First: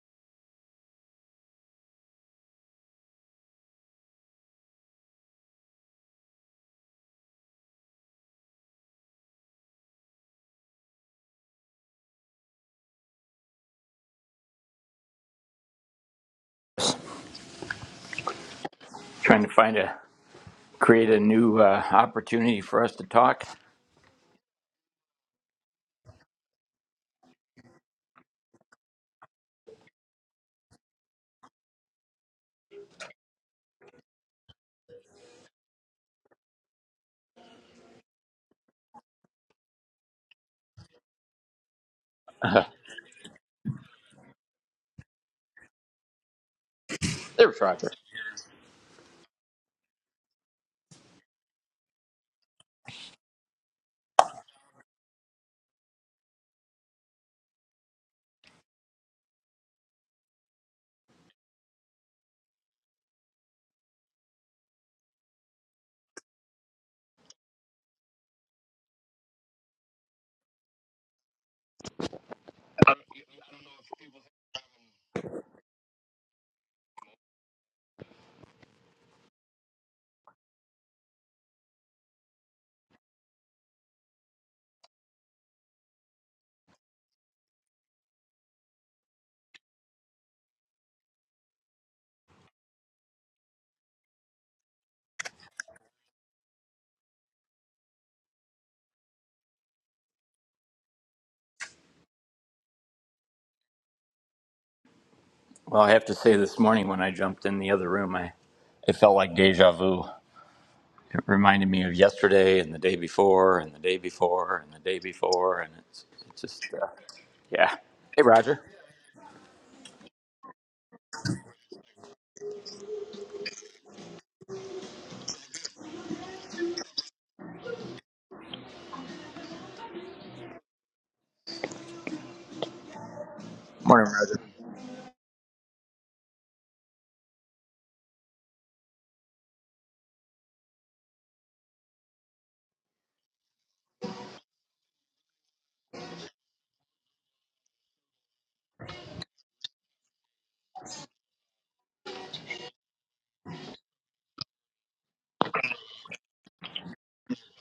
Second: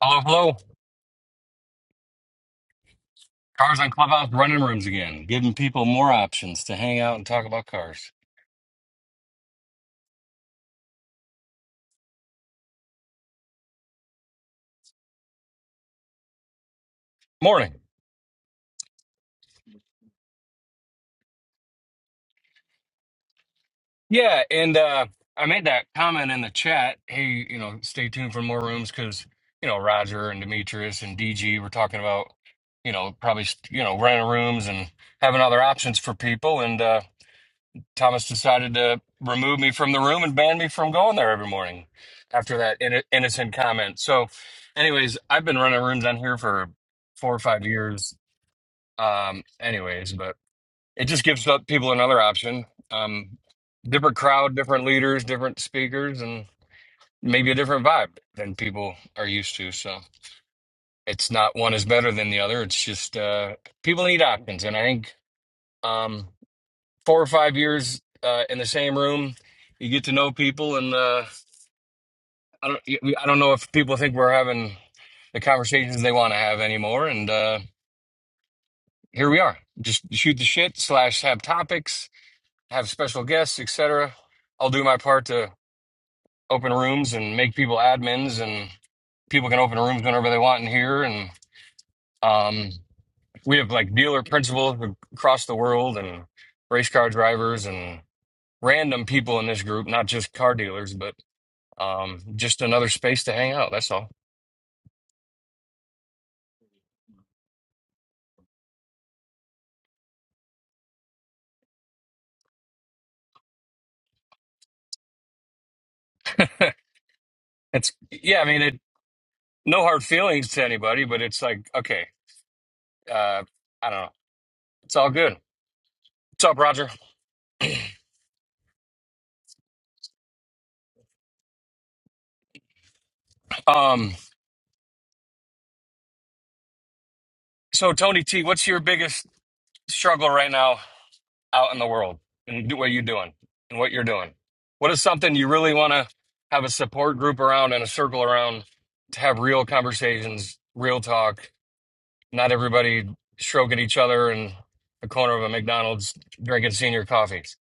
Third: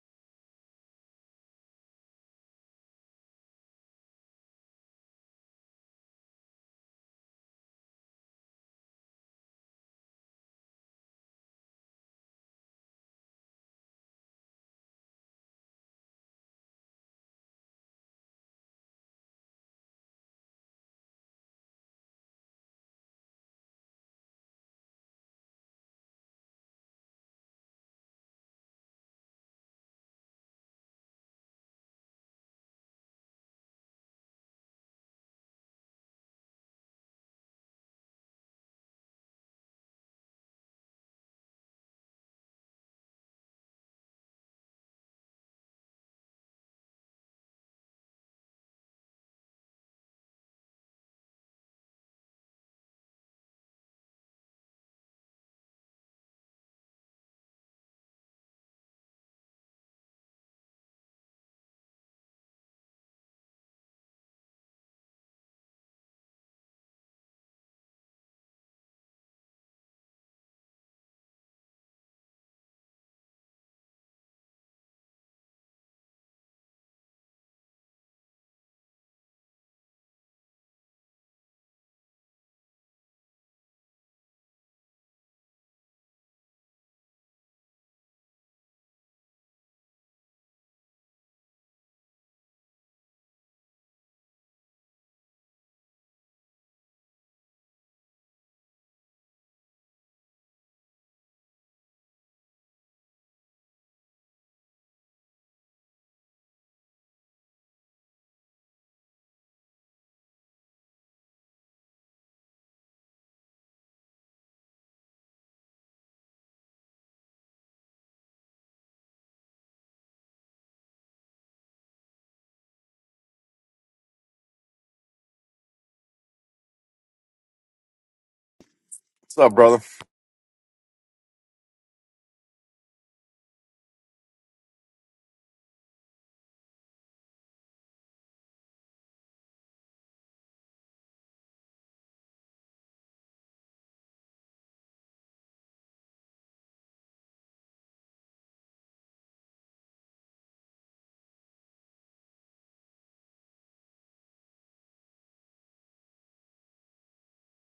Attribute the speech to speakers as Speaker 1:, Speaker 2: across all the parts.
Speaker 1: Hello, hello. Cars on Clubhouse running rooms again, giving people more options to hang out and talk about cars. Morning.
Speaker 2: Trying to find a create a new uh, opportunity for us to talk.
Speaker 1: Yeah, and uh, I made that comment in the chat. Hey, you know, stay tuned for more rooms because, you know, Roger and Demetrius and DG were talking about, you know, probably, you know, renting rooms and having other options for people. And uh, Thomas decided to remove me from the room and ban me from going there every morning after
Speaker 2: Uh,
Speaker 1: that inno- innocent comment. So, anyways, I've been running rooms on here for four or
Speaker 2: There's
Speaker 1: five
Speaker 2: Roger.
Speaker 1: years Um, anyways, but it just gives up people another option. Um, different crowd, different leaders, different speakers, and maybe a different vibe than people are used to. So it's not one is better than the other. It's just uh, people need options, and I think um, four or five years uh, in the same room, you get to know people, and uh, I don't, I don't know if people think we're having the conversations they want to have anymore. And uh, here we are, just shoot the shit slash have topics have special guests, etc. I'll do my part to open rooms and make people admins, and people can open rooms whenever they want in here. And um, we have like dealer principals across the world, and race car drivers, and random people in this group, not just car dealers, but um, just another space to hang out. That's all.
Speaker 2: Well, I have to say, this morning when I jumped in the other room, I it felt like deja vu. It reminded me of yesterday and the day before and the day before and the day before, and it's, it's just uh, yeah.
Speaker 1: it's
Speaker 2: Hey,
Speaker 1: yeah, I
Speaker 2: Roger.
Speaker 1: mean, it no hard feelings to anybody, but it's like okay, uh, I don't know. It's all good. What's up, Roger?
Speaker 3: What's up, brother?
Speaker 2: Morning,
Speaker 1: Um,
Speaker 2: Roger.
Speaker 1: so Tony T, what's your biggest struggle right now out in the world and do what you're doing and what you're doing? What is something you really want to have a support group around and a circle around to have real conversations, real talk? Not everybody stroking each other in the corner of a McDonald's drinking senior coffees.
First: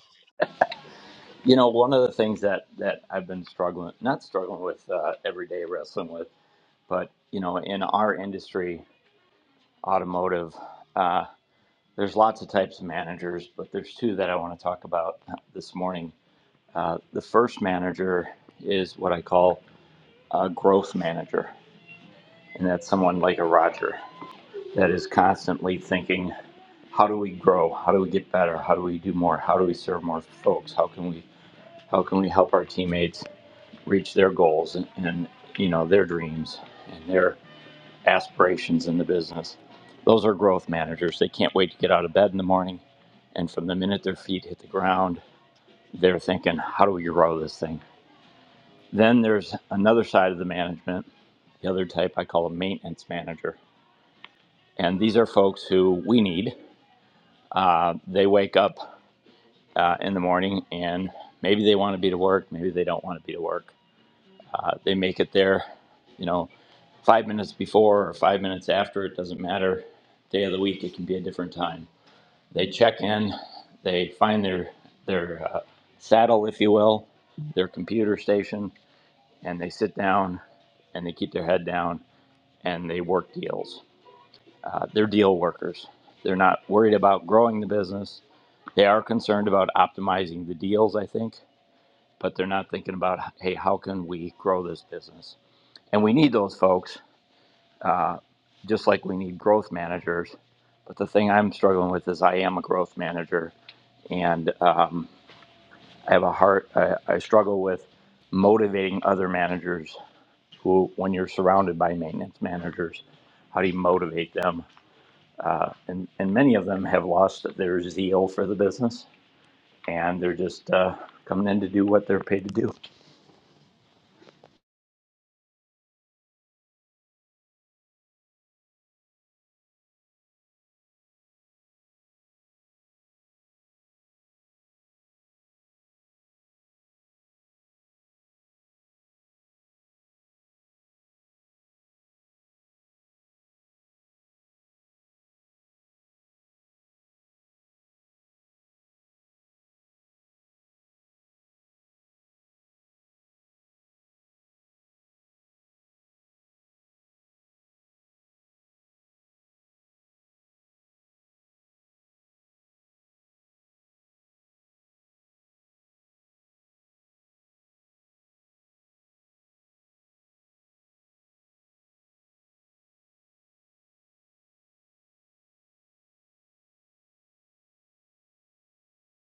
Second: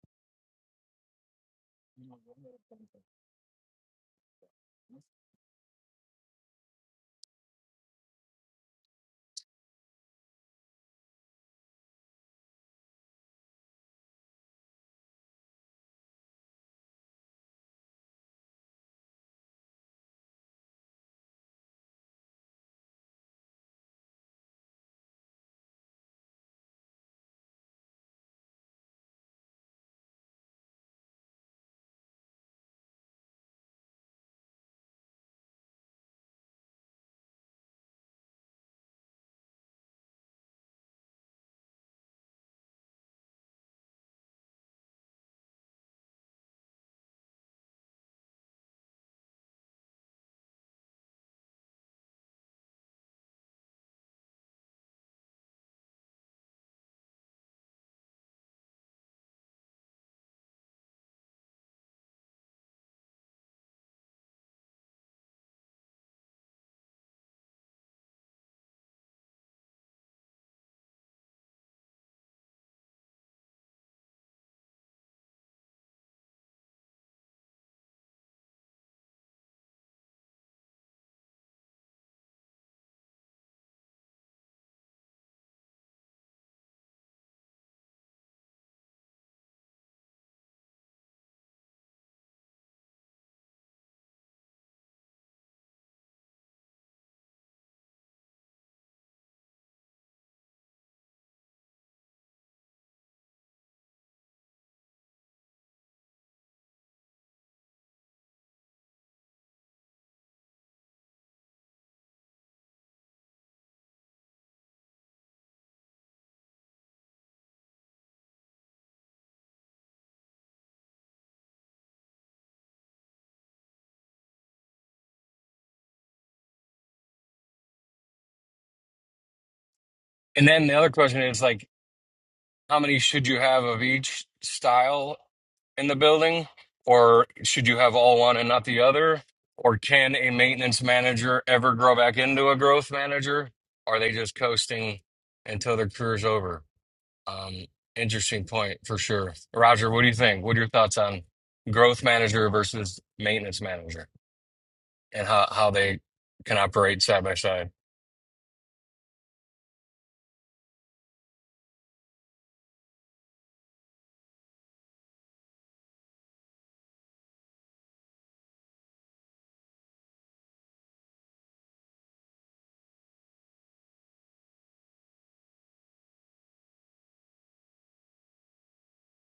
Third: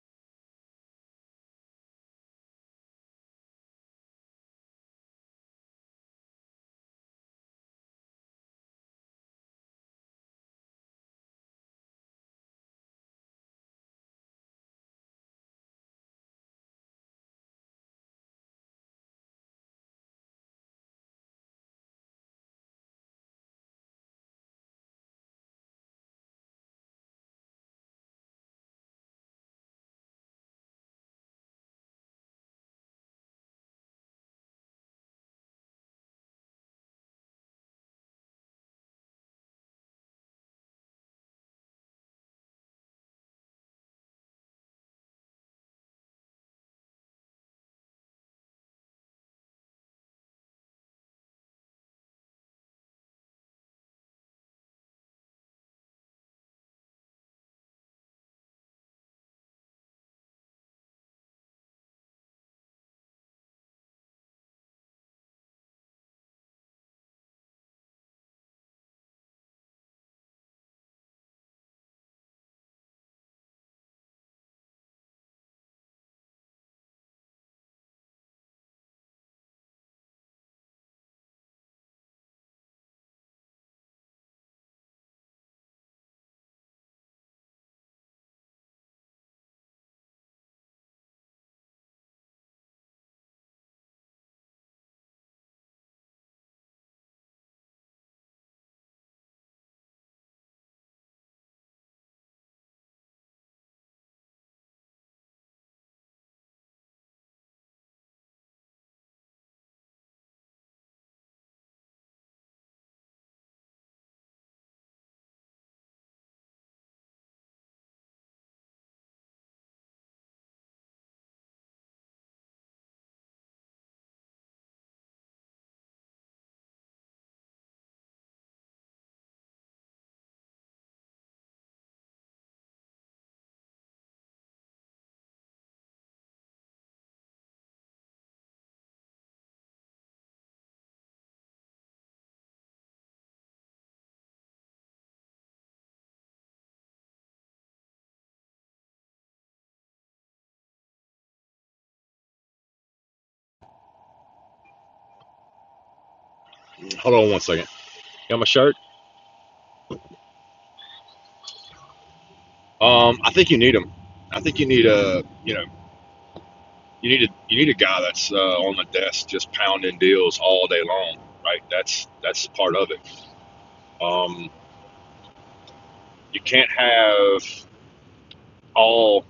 Speaker 2: You know, one of the things that that I've been struggling, not struggling with uh, every day, wrestling with, but you know, in our industry, automotive. There's lots of types of managers, but there's two that I want to talk about this morning. Uh, the first manager is what I call a growth manager, and that's someone like a Roger that is constantly thinking, how do we grow? How do we get better? How do we do more? How do we serve more folks? How can we how can we help our teammates reach their goals and, and you know their dreams and their aspirations in the business. Those are growth managers. They can't wait to get out of bed in the morning. And from the minute their feet hit the ground, they're thinking, how do we grow this thing? Then there's another side of the management, the other type I call a maintenance manager. And these are folks who we need. Uh, they wake up uh, in the morning and maybe they want to be to work, maybe they don't want to be to work. Uh, they make it there, you know, five minutes before or five minutes after, it doesn't matter. Day of the week, it can be a different time They check in, they find their their uh, saddle, if you will, their computer station, and they sit down and they keep their head down and they work deals. Uh, they're deal workers. They're not worried about growing the business. They are concerned about optimizing the deals, I think, but they're not thinking about, hey, how can we grow this business? And we need those folks, uh, just like we need growth managers. But the thing I'm struggling with is I am a growth manager, and um, I have a heart. I, I struggle with motivating other managers who, when you're surrounded by maintenance managers, how do you motivate them? Uh, and and many of them have lost their zeal for the business, and they're just uh, coming in to do what they're paid to do.
Speaker 1: And then the other question is like, how many should you have of each style in the building? Or should you have all one and not the other? Or can a maintenance manager ever grow back into a growth manager? Are they just coasting until their career's over? Um, interesting point for sure. Roger, what do you think? What are your thoughts on growth manager versus maintenance manager and how, how they can operate
Speaker 3: Hold
Speaker 1: side
Speaker 3: on
Speaker 1: by
Speaker 3: one second.
Speaker 1: side?
Speaker 3: You got my shirt? Um, I think you need him. I think you need a, you know, you need a, you need a guy that's uh, on the desk just pounding deals all day long, right? That's that's part of it. Um, you can't have all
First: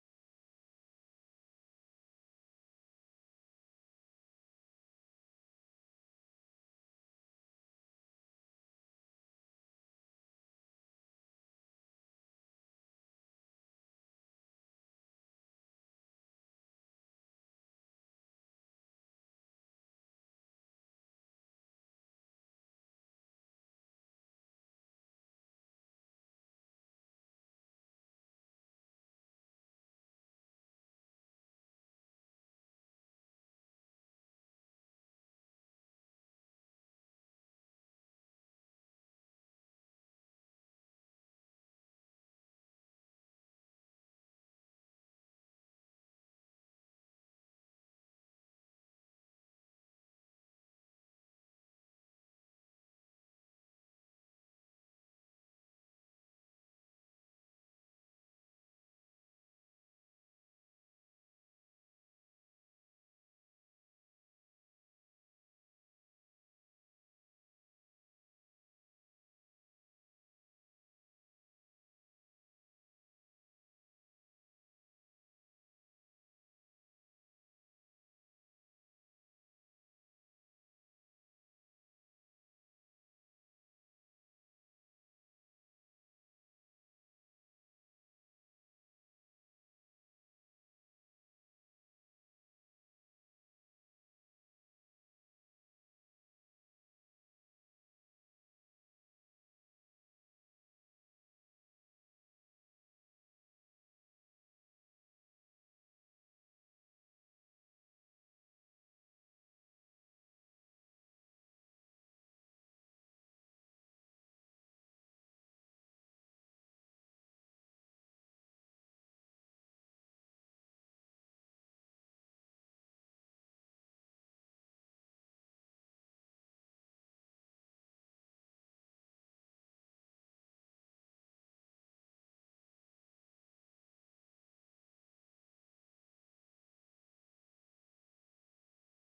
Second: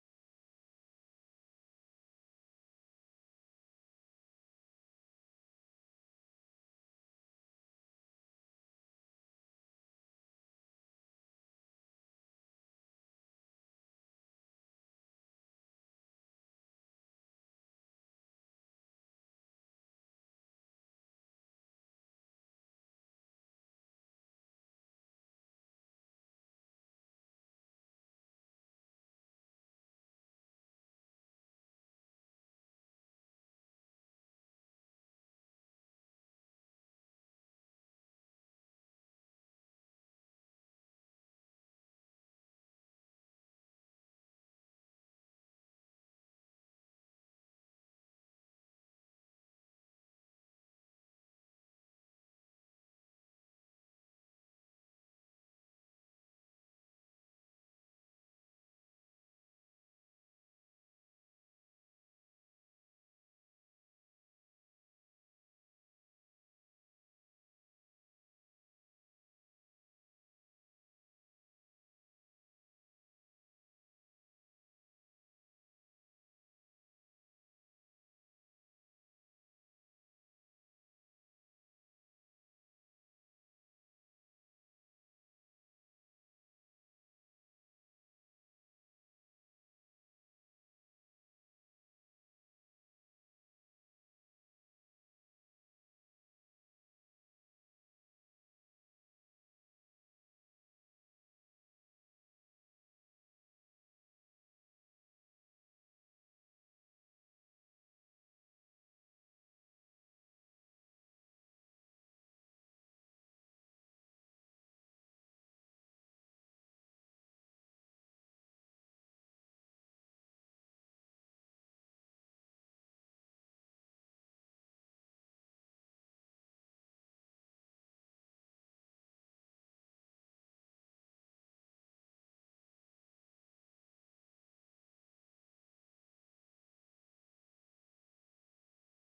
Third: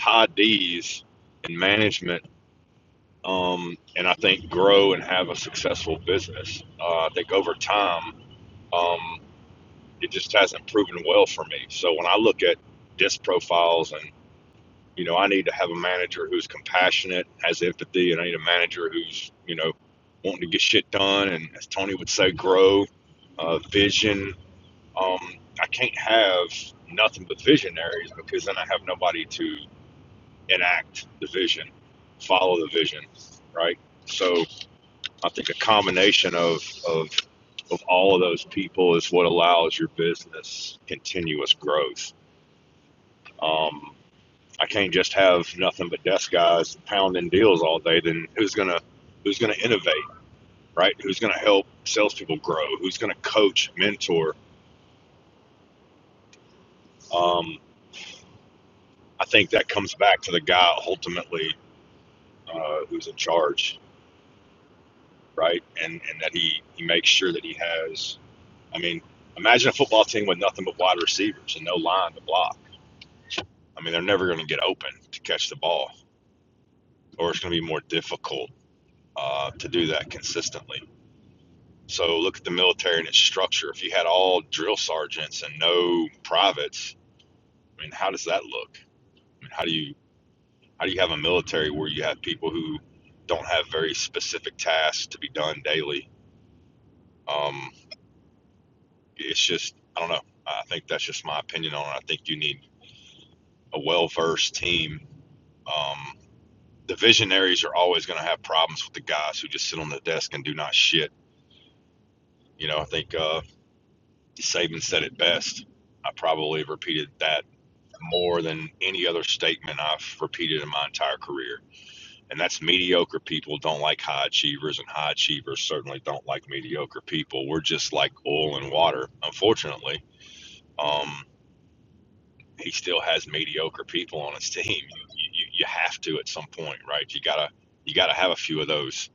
Speaker 3: high D's in management, um, and I think grow and have a successful business. Uh, I think over time, um, it just hasn't proven well for me. So when I look at disc profiles and. You know, I need to have a manager who's compassionate, has empathy, and I need a manager who's, you know, wanting to get shit done and, as Tony would say, grow, uh, vision. Um, I can't have nothing but visionaries because then I have nobody to enact the vision, follow the vision, right? So I think a combination of, of, of all of those people is what allows your business continuous growth. Um, I can't just have nothing but desk guys pounding deals all day. Then who's gonna who's gonna innovate, right? Who's gonna help salespeople grow? Who's gonna coach, mentor? Um, I think that comes back to the guy ultimately uh, who's in charge, right? And and that he he makes sure that he has. I mean, imagine a football team with nothing but wide receivers and no line to block. I mean, they're never going to get open to catch the ball, or it's going to be more difficult uh, to do that consistently So look at the military and its structure. If you had all drill sergeants and no privates, I mean, how does that look? I mean, how do you how do you have a military where you have people who don't have very specific tasks to be done daily? Um, it's just I don't know. I think that's just my opinion on it. I think you need a well versed team. Um, the visionaries are always going to have problems with the guys who just sit on the desk and do not shit. You know, I think uh, Saban said it best. I probably have repeated that more than any other statement I've repeated in my entire career. And that's mediocre people don't like high achievers, and high achievers certainly don't like mediocre people. We're just like oil and water, unfortunately. Um, he still has mediocre people on his team. You, you, you have to at some point, right? You gotta you gotta have a few of those.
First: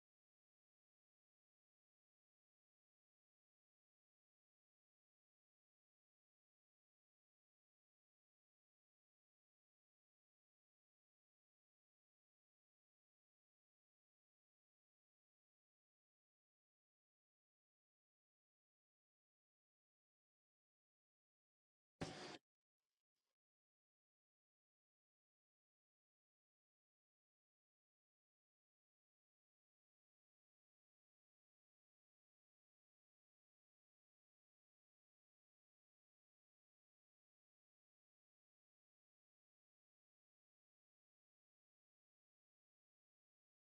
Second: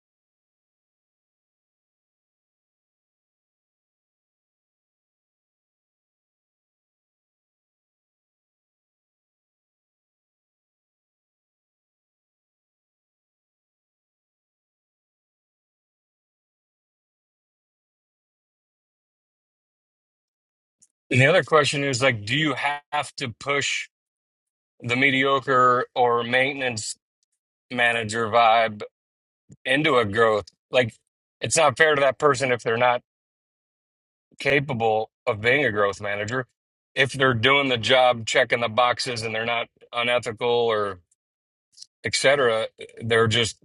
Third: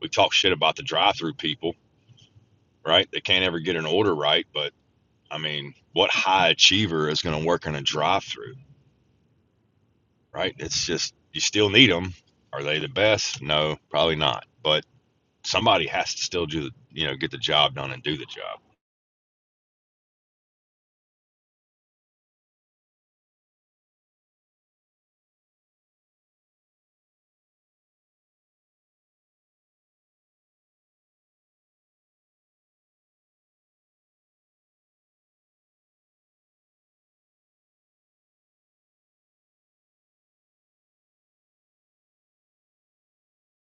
Speaker 3: We talk shit about the drive-through people, right? They can't ever get an order right, but I mean, what high achiever is going to work in a drive-through? right? It's just you still need them. Are they the best? No, probably not. But somebody has to still do the, you know get the job done and do the job.
Speaker 1: And the other question is like, do you have to push the mediocre or maintenance manager vibe into a growth. Like it's not fair to that person if they're not capable of being a growth manager. If they're doing the job, checking the boxes, and they're not unethical or et cetera, they're just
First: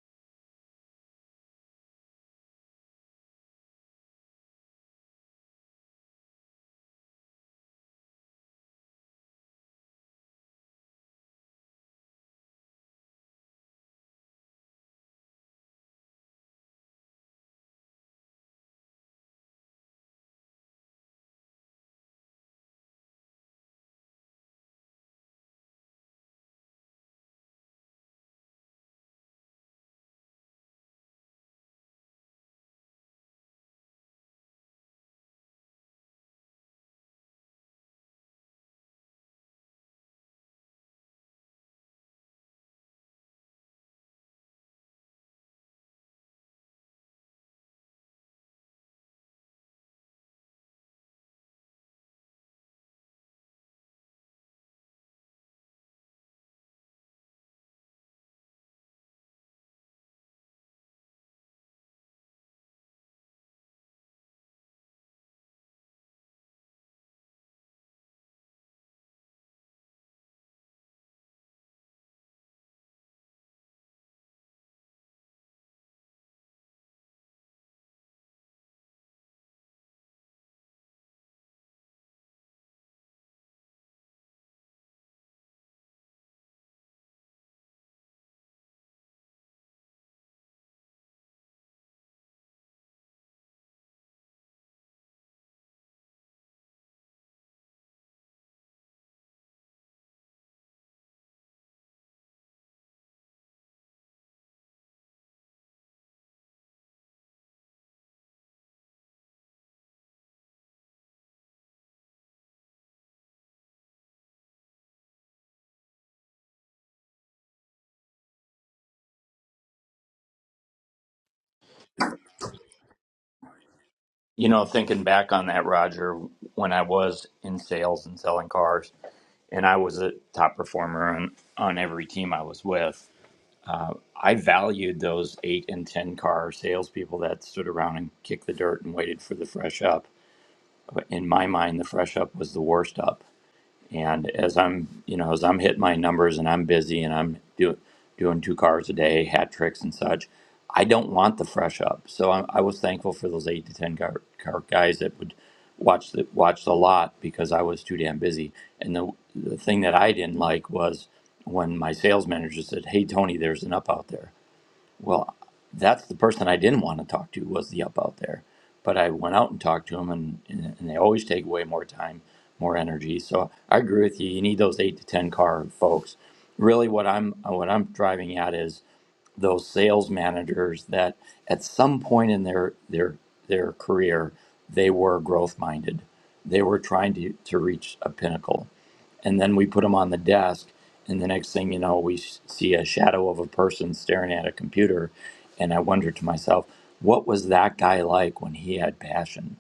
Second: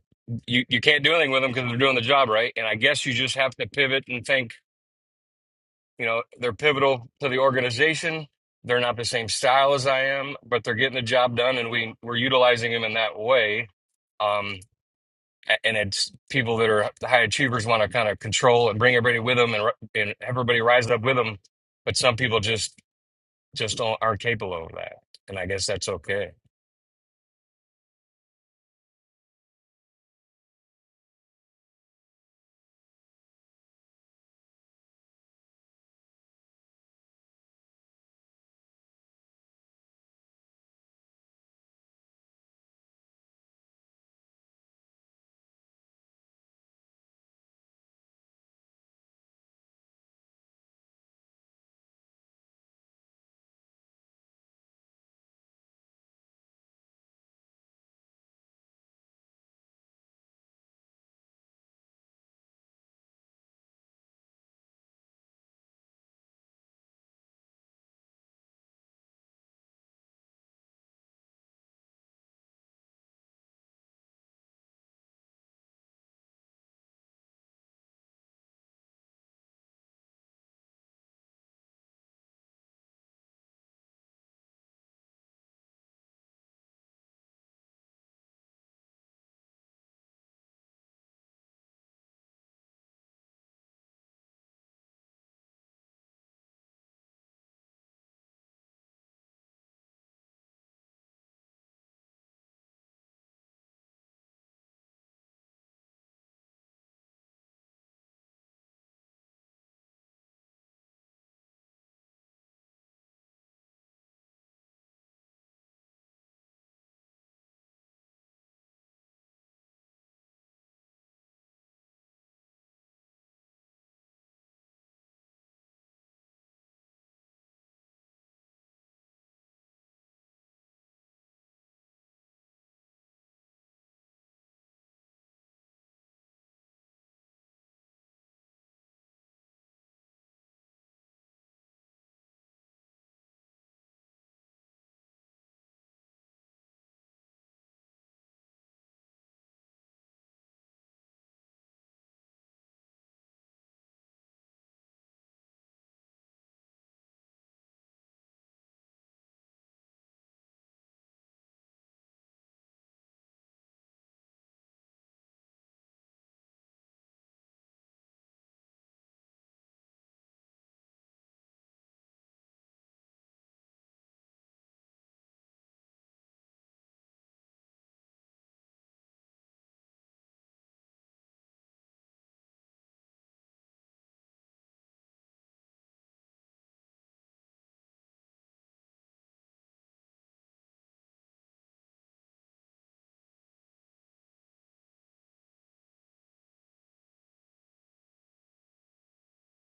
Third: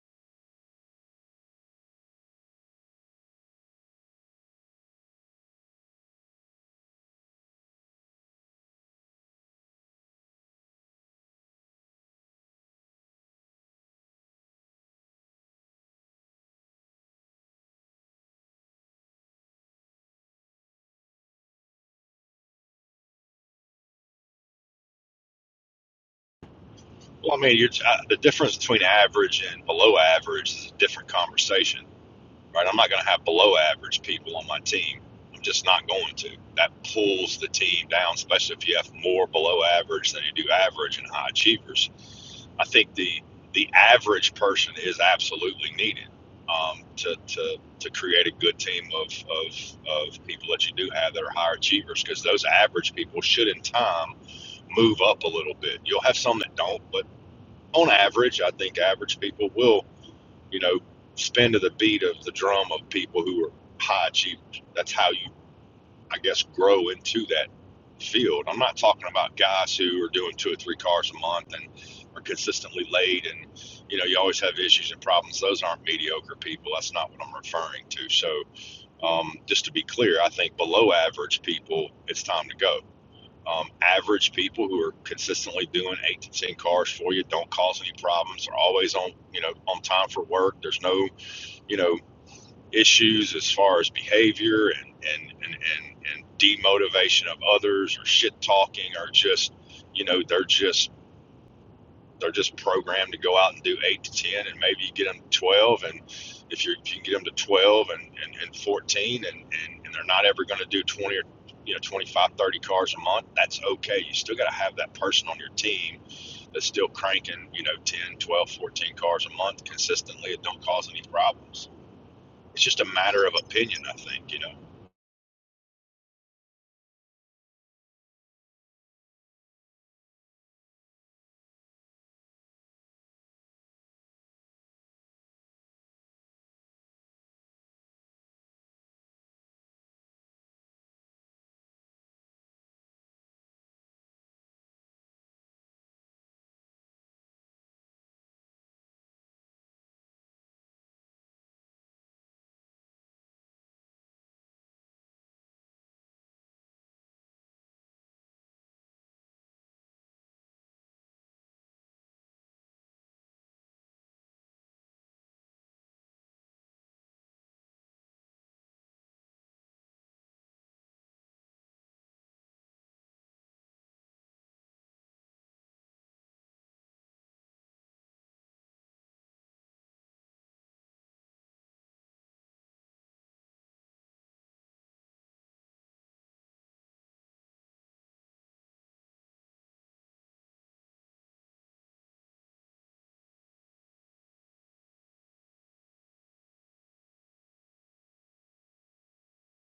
Speaker 1: you, you can't do anything with them because they're doing the job right. And I guess you just have to pivot and think, you know, they're pivotal to the organization. They're not the same style as I am, but they're getting the job done, and we we're utilizing them in that way. Um. A- And it's people that are the high achievers want to kind of control and bring everybody with them and, ri- and everybody rise up with them. But some people just just don't, aren't capable of that. And I guess that's okay.
Speaker 3: Well, I mean, you're, uh, the difference between average and below average is a different conversation. right? I'm not going to have below average people on my team. I'm just not going to. That pulls the team down, especially if you have more below average than you do average and high achievers. I think the the average person is absolutely needed um, to, to to create a good team of, of of people that you do have that are higher achievers because those average people should in time move up a little bit. You'll have some that don't, but on average, I think average people will you know, spin to the beat of the drum of people who are high achievers. That's how you, I guess, grow into that field. I'm not talking about guys who are doing two or three cars a month and are consistently late and, you know, you always have issues and problems. Those aren't mediocre people. That's not what I'm referring to. So, um, just to be clear, I think below average people, it's time to go. Um, average people who are consistently doing eight to ten cars for you don't cause any problems. are always on, you know, on time for work. There's no you know issues as far as behavior and and and and, and demotivation of others or shit talking or just you know they're just they're just programmed to go out and do eight to ten and maybe you get them to twelve and if, you if you can get them to twelve and and, and fourteen and, and and they're not ever going to do twenty or you know 25 30 cars a month that's okay you still got to have that person on your team that's still cranking you know 10 12 14 cars a month consistently it don't cause any problems it's just a matter of opinion, I think. You know.
Speaker 2: You know, thinking back on that, Roger, when I was in sales and selling cars, and I was a top performer on on every team I was with. I valued those eight and 10 car salespeople that stood around and kicked the dirt and waited for the fresh up. In my mind, the fresh up was the worst up. And as I'm, you know, as I'm hitting my numbers and I'm busy and I'm doing doing two cars a day, hat tricks and such, I don't want the fresh up. So I, I was thankful for those eight to 10 car, car guys that would watch the, watch the lot because I was too damn busy. And the, the thing that I didn't like was when my sales manager said, Hey, Tony, there's an up out there. Well, that's the person I didn't want to talk to was the up out there, but I went out and talked to them, and, and and they always take away more time, more energy. So I agree with you. You need those eight to ten car folks. Really, what I'm what I'm driving at is those sales managers that at some point in their their their career they were growth minded they were trying to, to reach a pinnacle and then we put them on the desk and the next thing you know we s- see a shadow of a person staring at a computer and i wonder to myself what was that guy like when he had passion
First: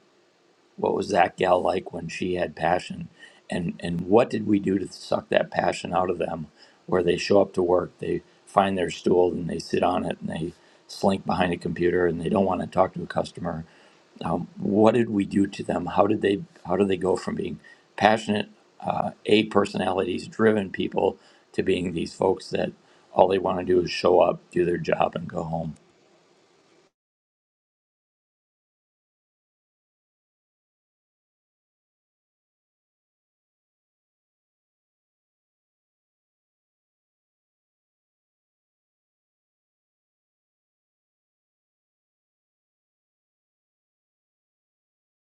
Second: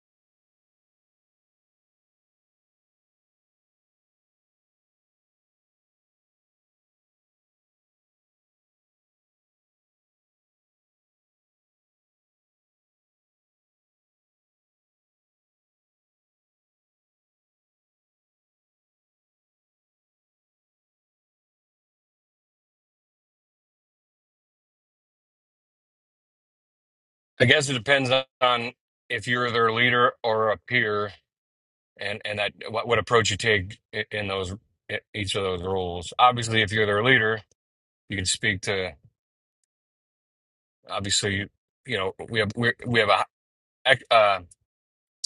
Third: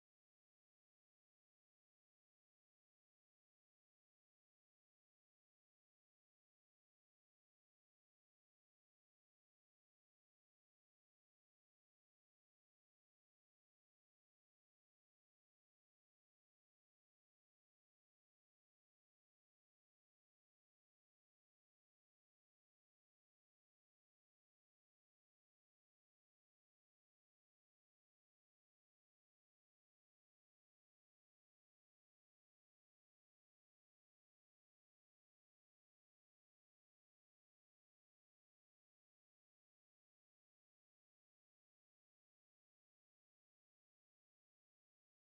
Speaker 2: what was that gal like when she had passion and and what did we do to suck that passion out of them where they show up to work they find their stool and they sit on it and they slink behind a computer and they don't want to talk to a customer um, what did we do to them how did they how did they go from being passionate uh, a personalities driven people to being these folks that all they want to do is show up do their job and go home
Speaker 1: I guess it depends on on if you're their leader or a peer and, and that what, what approach you take i- in those i- each of those roles. Obviously, if you're their leader, you can speak to obviously you you know we have we we have a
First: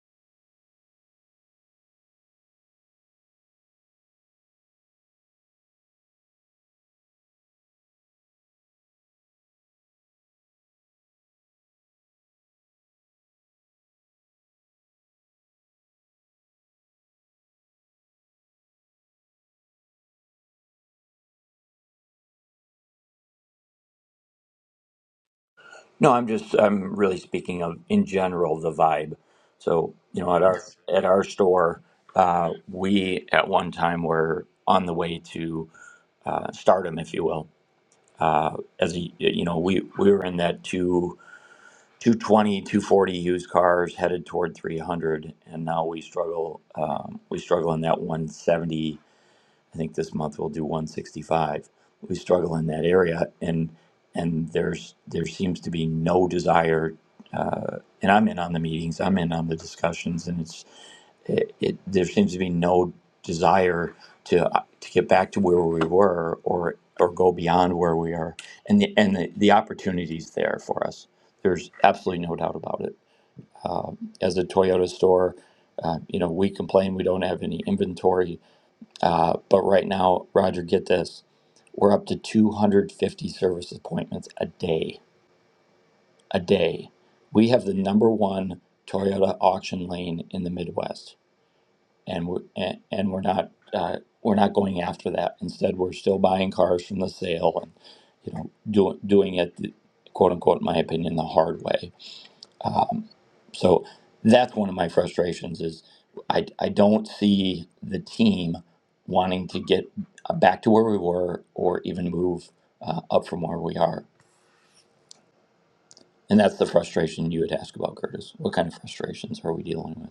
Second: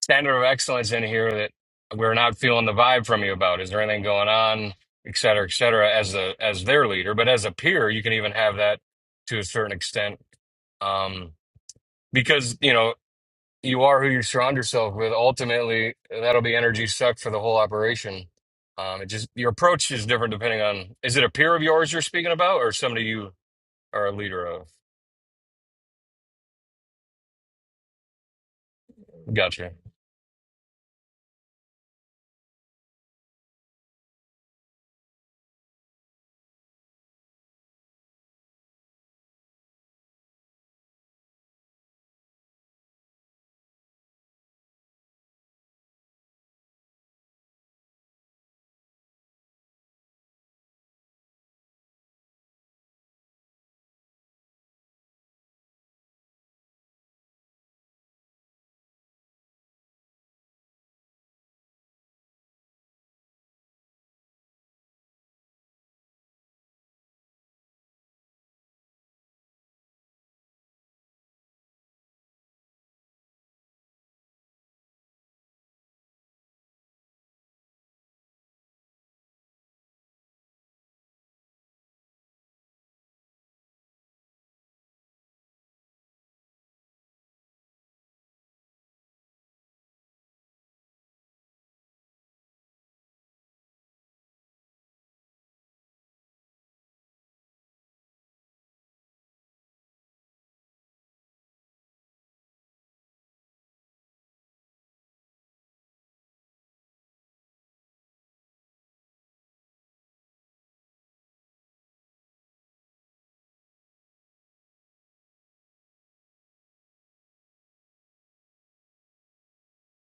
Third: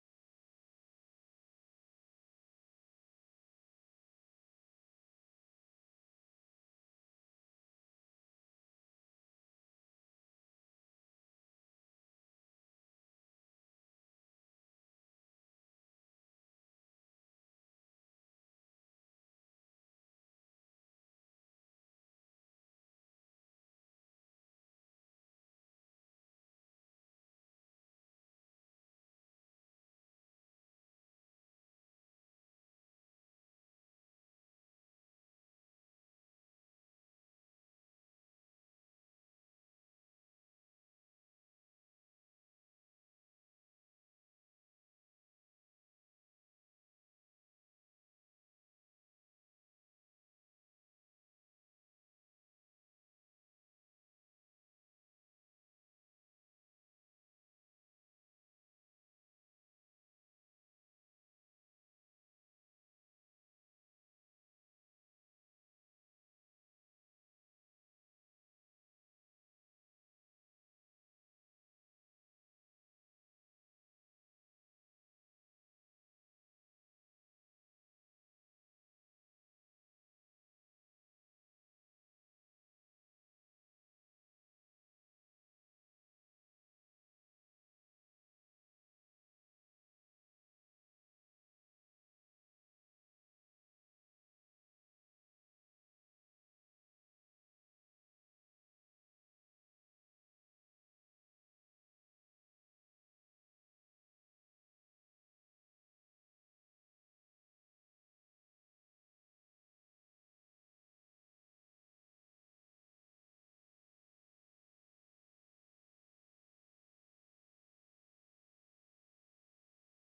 Speaker 1: center of excellence in here that we're not feeling the vibe from you about? Is there anything going on, et cetera, et cetera, as a as their leader? But as a peer, you can even have that to a certain extent, um, because you know you are who you surround yourself with. Ultimately, that'll be energy sucked for the whole operation. Um, it just your approach is different depending on is it a peer of yours you're speaking about or somebody you are a leader of?
Speaker 2: No, I'm just I'm really speaking of in general the vibe.
Speaker 1: Gotcha.
Speaker 2: So you know, at our at our store, uh, we at one time were on the way to uh, stardom, if you will. As a, you know, we we were in that two. two twenty two forty used cars headed toward 300 and now we struggle um, we struggle in that 170 I think this month we'll do 165. We struggle in that area, and and there's there seems to be no desire. Uh, and I'm in on the meetings. I'm in on the discussions, and it's it, it there seems to be no desire to uh, to get back to where we were or or go beyond where we are and the and the, the opportunities there for us there's absolutely no doubt about it uh, as a toyota store uh, you know we complain we don't have any inventory uh, but right now, Roger, get this. We're up to 250 service appointments a day. A day. We have the number one Toyota auction lane in the Midwest, and we're, and, and we're not uh, we're not going after that. Instead, we're still buying cars from the sale and you know doing doing it quote unquote, in my opinion, the hard way. Um, so that's one of my frustrations is I, I don't see the team wanting to get uh, back to where we were or even move uh, up from where we are. And that's the frustration you would ask about, Curtis. What kind of frustrations are we dealing with?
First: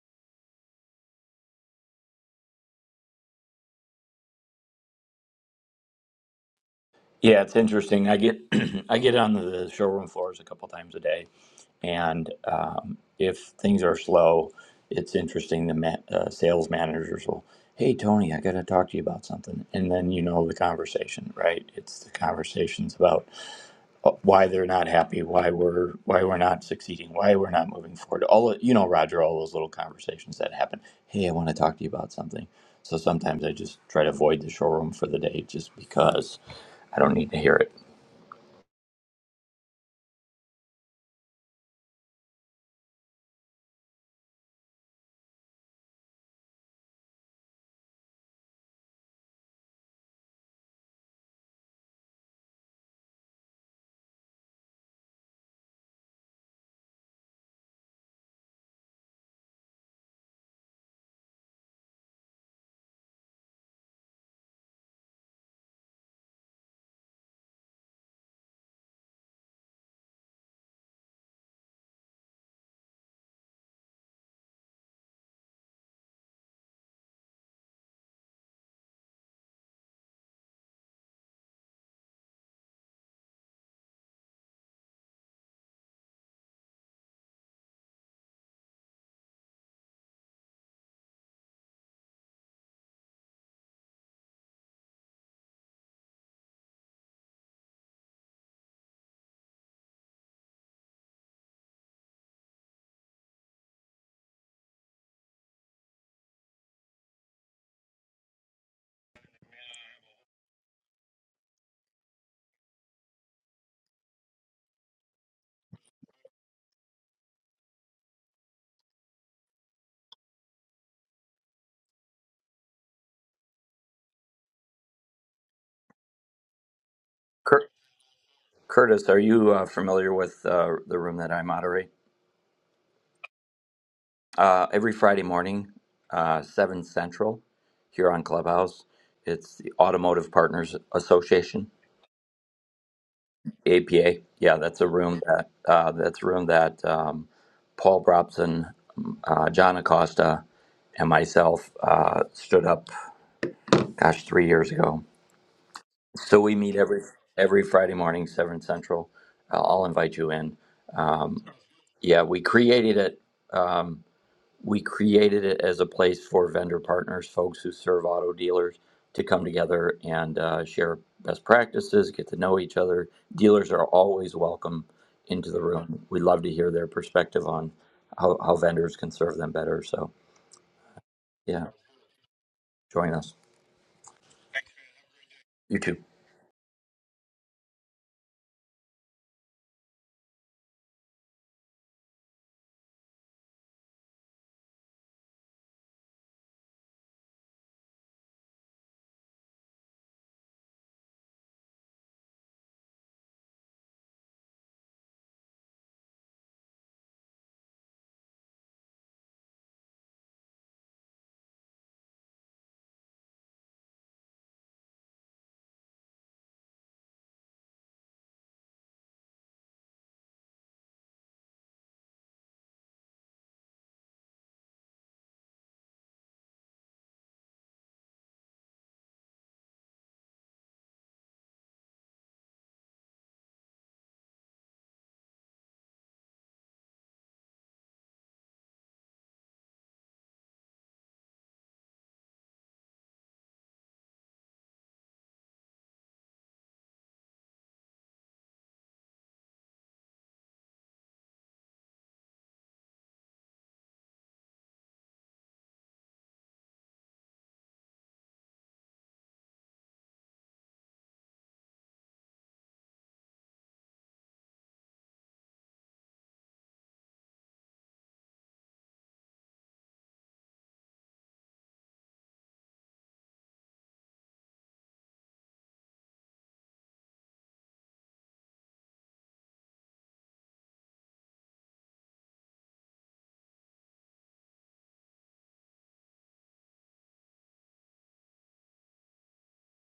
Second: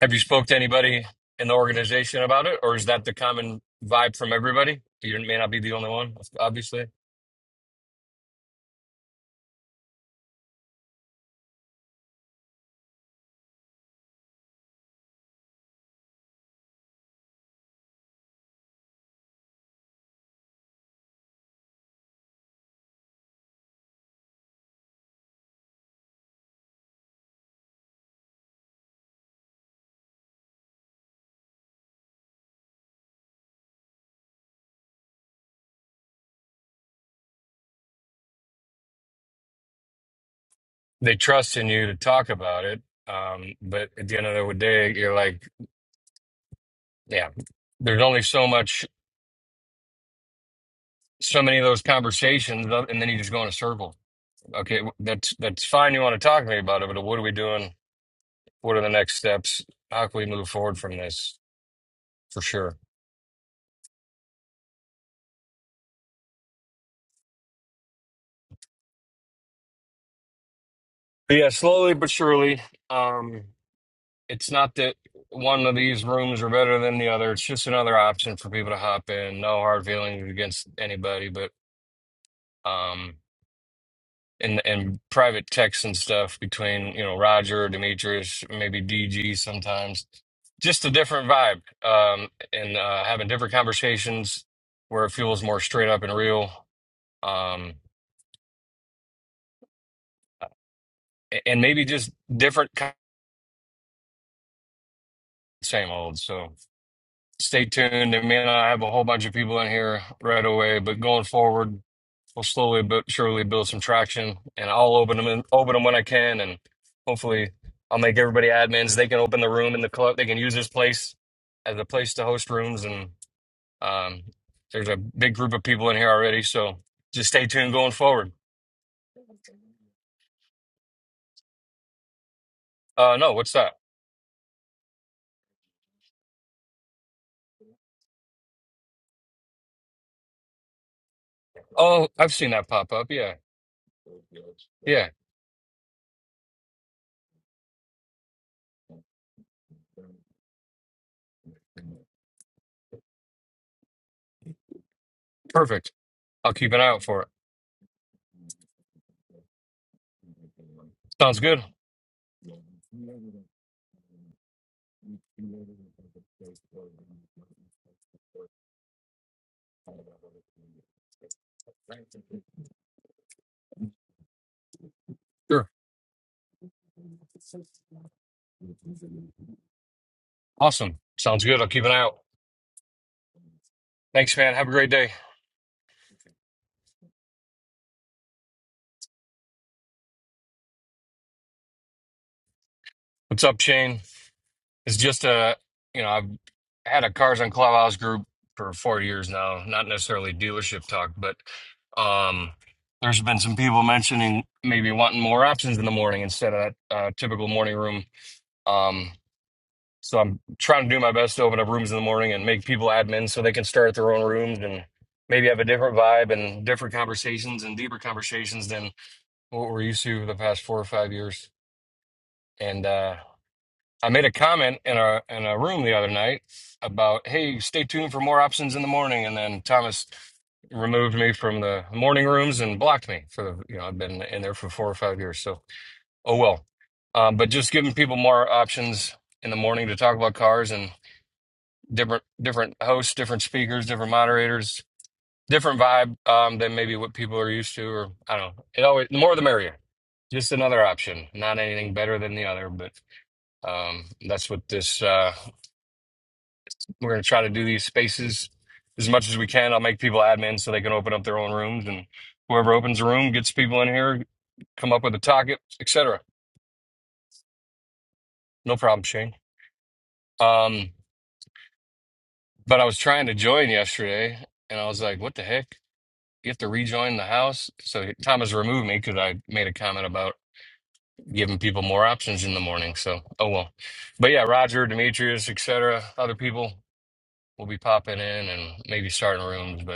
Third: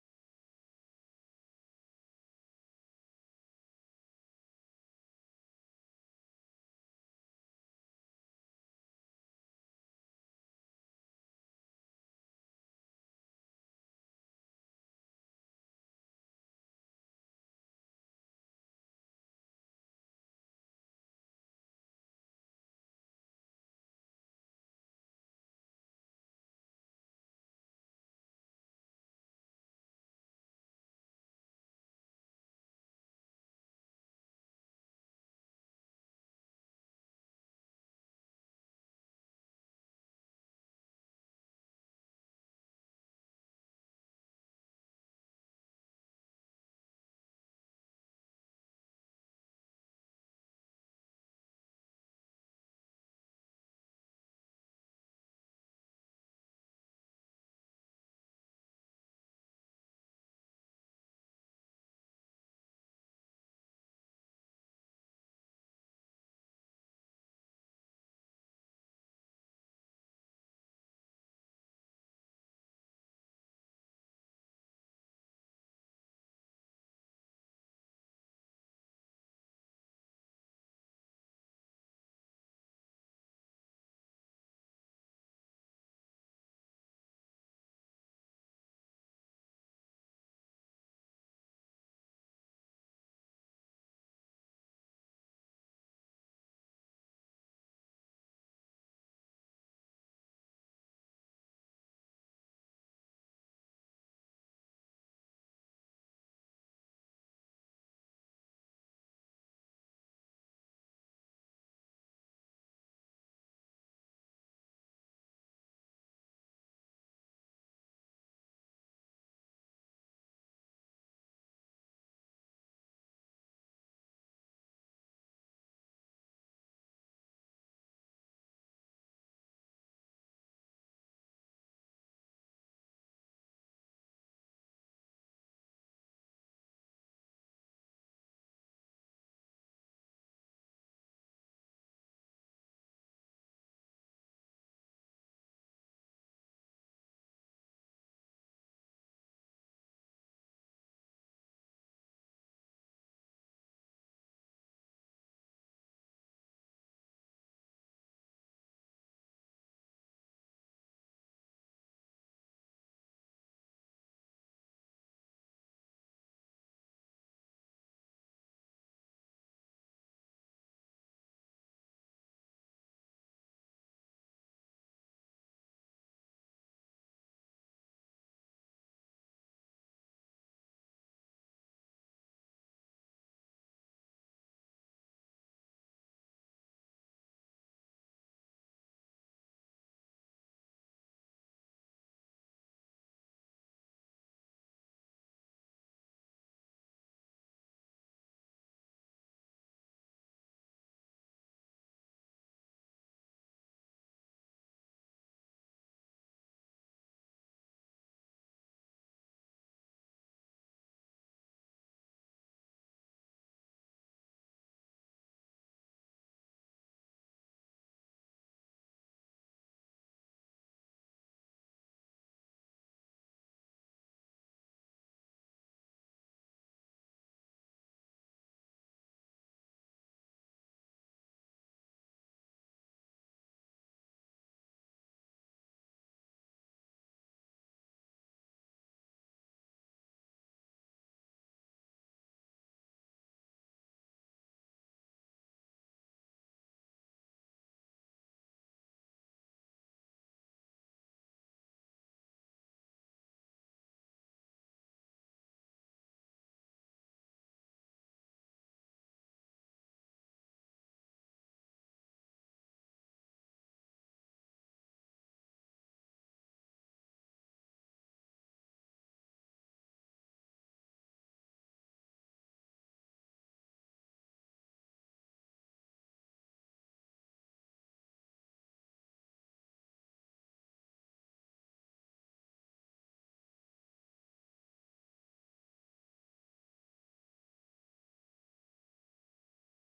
Speaker 1: Have you spoke to anybody in the organization about it, or is that the common vibe from everybody? You may not be the only one, obviously.
Speaker 2: Yeah, it's interesting. I get I get on the showroom floors a couple times a day, and um, if things are slow, it's interesting. The ma- uh, sales managers will, "Hey Tony, I got to talk to you about something," and then you know the conversation, right? It's the conversations about uh, why they're not happy, why we're why we're not succeeding, why we're not moving forward. All you know, Roger, all those little conversations that happen. Hey, I want to talk to you about something. So sometimes I just try to avoid the showroom for the day, just because I don't need to hear it.
Speaker 1: They trust in you to talk about it, um, but at the end of the day, you're like, yeah, there's only so much, so many of those conversations, uh, and then you just go in a circle. Okay, that's that's fine. You want to talk to me about it, but what are we doing? What are the next steps? How can we move forward from this? For sure. But yeah, slowly but surely. Um, it's not that one of these rooms are better than the other. It's just another option for people to hop in. No hard feelings against anybody, but um, in in private texts and stuff between you know Roger, Demetrius, maybe DG sometimes, just a different vibe. Um, and uh, having different conversations where it feels more straight up and real. Um, and maybe just different kind same old. So stay tuned. It may not have a whole bunch of people in here right away, but going forward we'll slowly but surely build some traction, and I'll open them in, open them when I can, and hopefully I'll make everybody admins. They can open the room in the club. They can use this place as a place to host rooms, and um, there's a big group of people in here already. So just stay
Speaker 2: Cur-
Speaker 1: tuned going forward.
Speaker 2: Curtis, are you uh, familiar with uh, the room that I moderate?
Speaker 1: Uh, no, what's that?
Speaker 2: Uh, every Friday morning, uh, seven central, here on Clubhouse. It's the Automotive Partners Association
Speaker 1: Oh, I've seen that pop up. Yeah,
Speaker 2: APA. Yeah, that's a
Speaker 1: yeah,
Speaker 2: room that uh, that's a room that um, Paul Brobson, uh, John Acosta, and myself uh, stood up. Gosh, three years ago.
Speaker 1: perfect.
Speaker 2: So
Speaker 1: I'll
Speaker 2: we
Speaker 1: keep
Speaker 2: meet
Speaker 1: an eye
Speaker 2: every
Speaker 1: out for it.
Speaker 2: every Friday morning, seven central. I'll I'll invite you in.
Speaker 1: Sounds good.
Speaker 2: Yeah, we created it. Um, we created it as a place for vendor partners, folks who serve auto dealers, to come together and uh, share best practices, get to know each other. Dealers are always welcome into the
Speaker 1: Sure.
Speaker 2: room. We love to hear their perspective on how, how vendors can serve them better. So,
Speaker 1: Awesome. Sounds good.
Speaker 2: yeah,
Speaker 1: I'll keep an eye out.
Speaker 2: join us.
Speaker 1: Thanks, man. Have a great day.
Speaker 2: You too.
Speaker 1: What's up, Shane? It's just a, you know, I've had a Cars on Clubhouse group for four years now, not necessarily dealership talk, but um, there's been some people mentioning maybe wanting more options in the morning instead of that uh, typical morning room. Um, so I'm trying to do my best to open up rooms in the morning and make people admins so they can start their own rooms and maybe have a different vibe and different conversations and deeper conversations than what we're used to the past four or five years. And uh, I made a comment in our in a room the other night about, hey, stay tuned for more options in the morning, and then Thomas removed me from the morning rooms and blocked me for the you know I've been in there for four or five years. So oh well, um, but just giving people more options in the morning to talk about cars and different different hosts, different speakers, different moderators, different vibe um, than maybe what people are used to, or I don't know. It always the more the merrier. Just another option, not anything better than the other, but um, that's what this. Uh, We're going to try to do these spaces as much as we can. I'll make people admins so they can open up their own rooms, and whoever opens a room gets people in here, come up with a target, etc. No problem, Shane. Um, but I was trying to join yesterday, and I was like, "What the heck? You have to rejoin the house." So Thomas removed me because I made a comment about giving people more options in the morning. So oh well. But yeah, Roger, Demetrius, etc., other people will be popping in and maybe starting rooms, but.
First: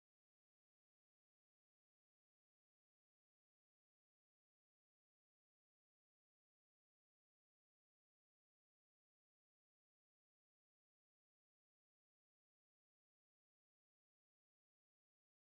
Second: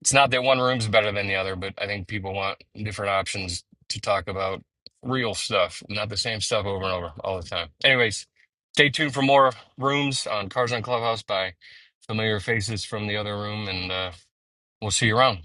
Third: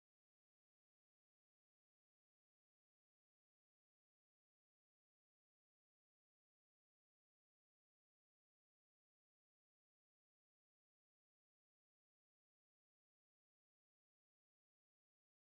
Speaker 1: It's not that one room's better than the other, but I think people want different options to talk about real stuff, not the same stuff over and over all the time. Anyways, stay tuned for more rooms on Cars on Clubhouse by familiar faces from the other room, and uh, we'll see you around.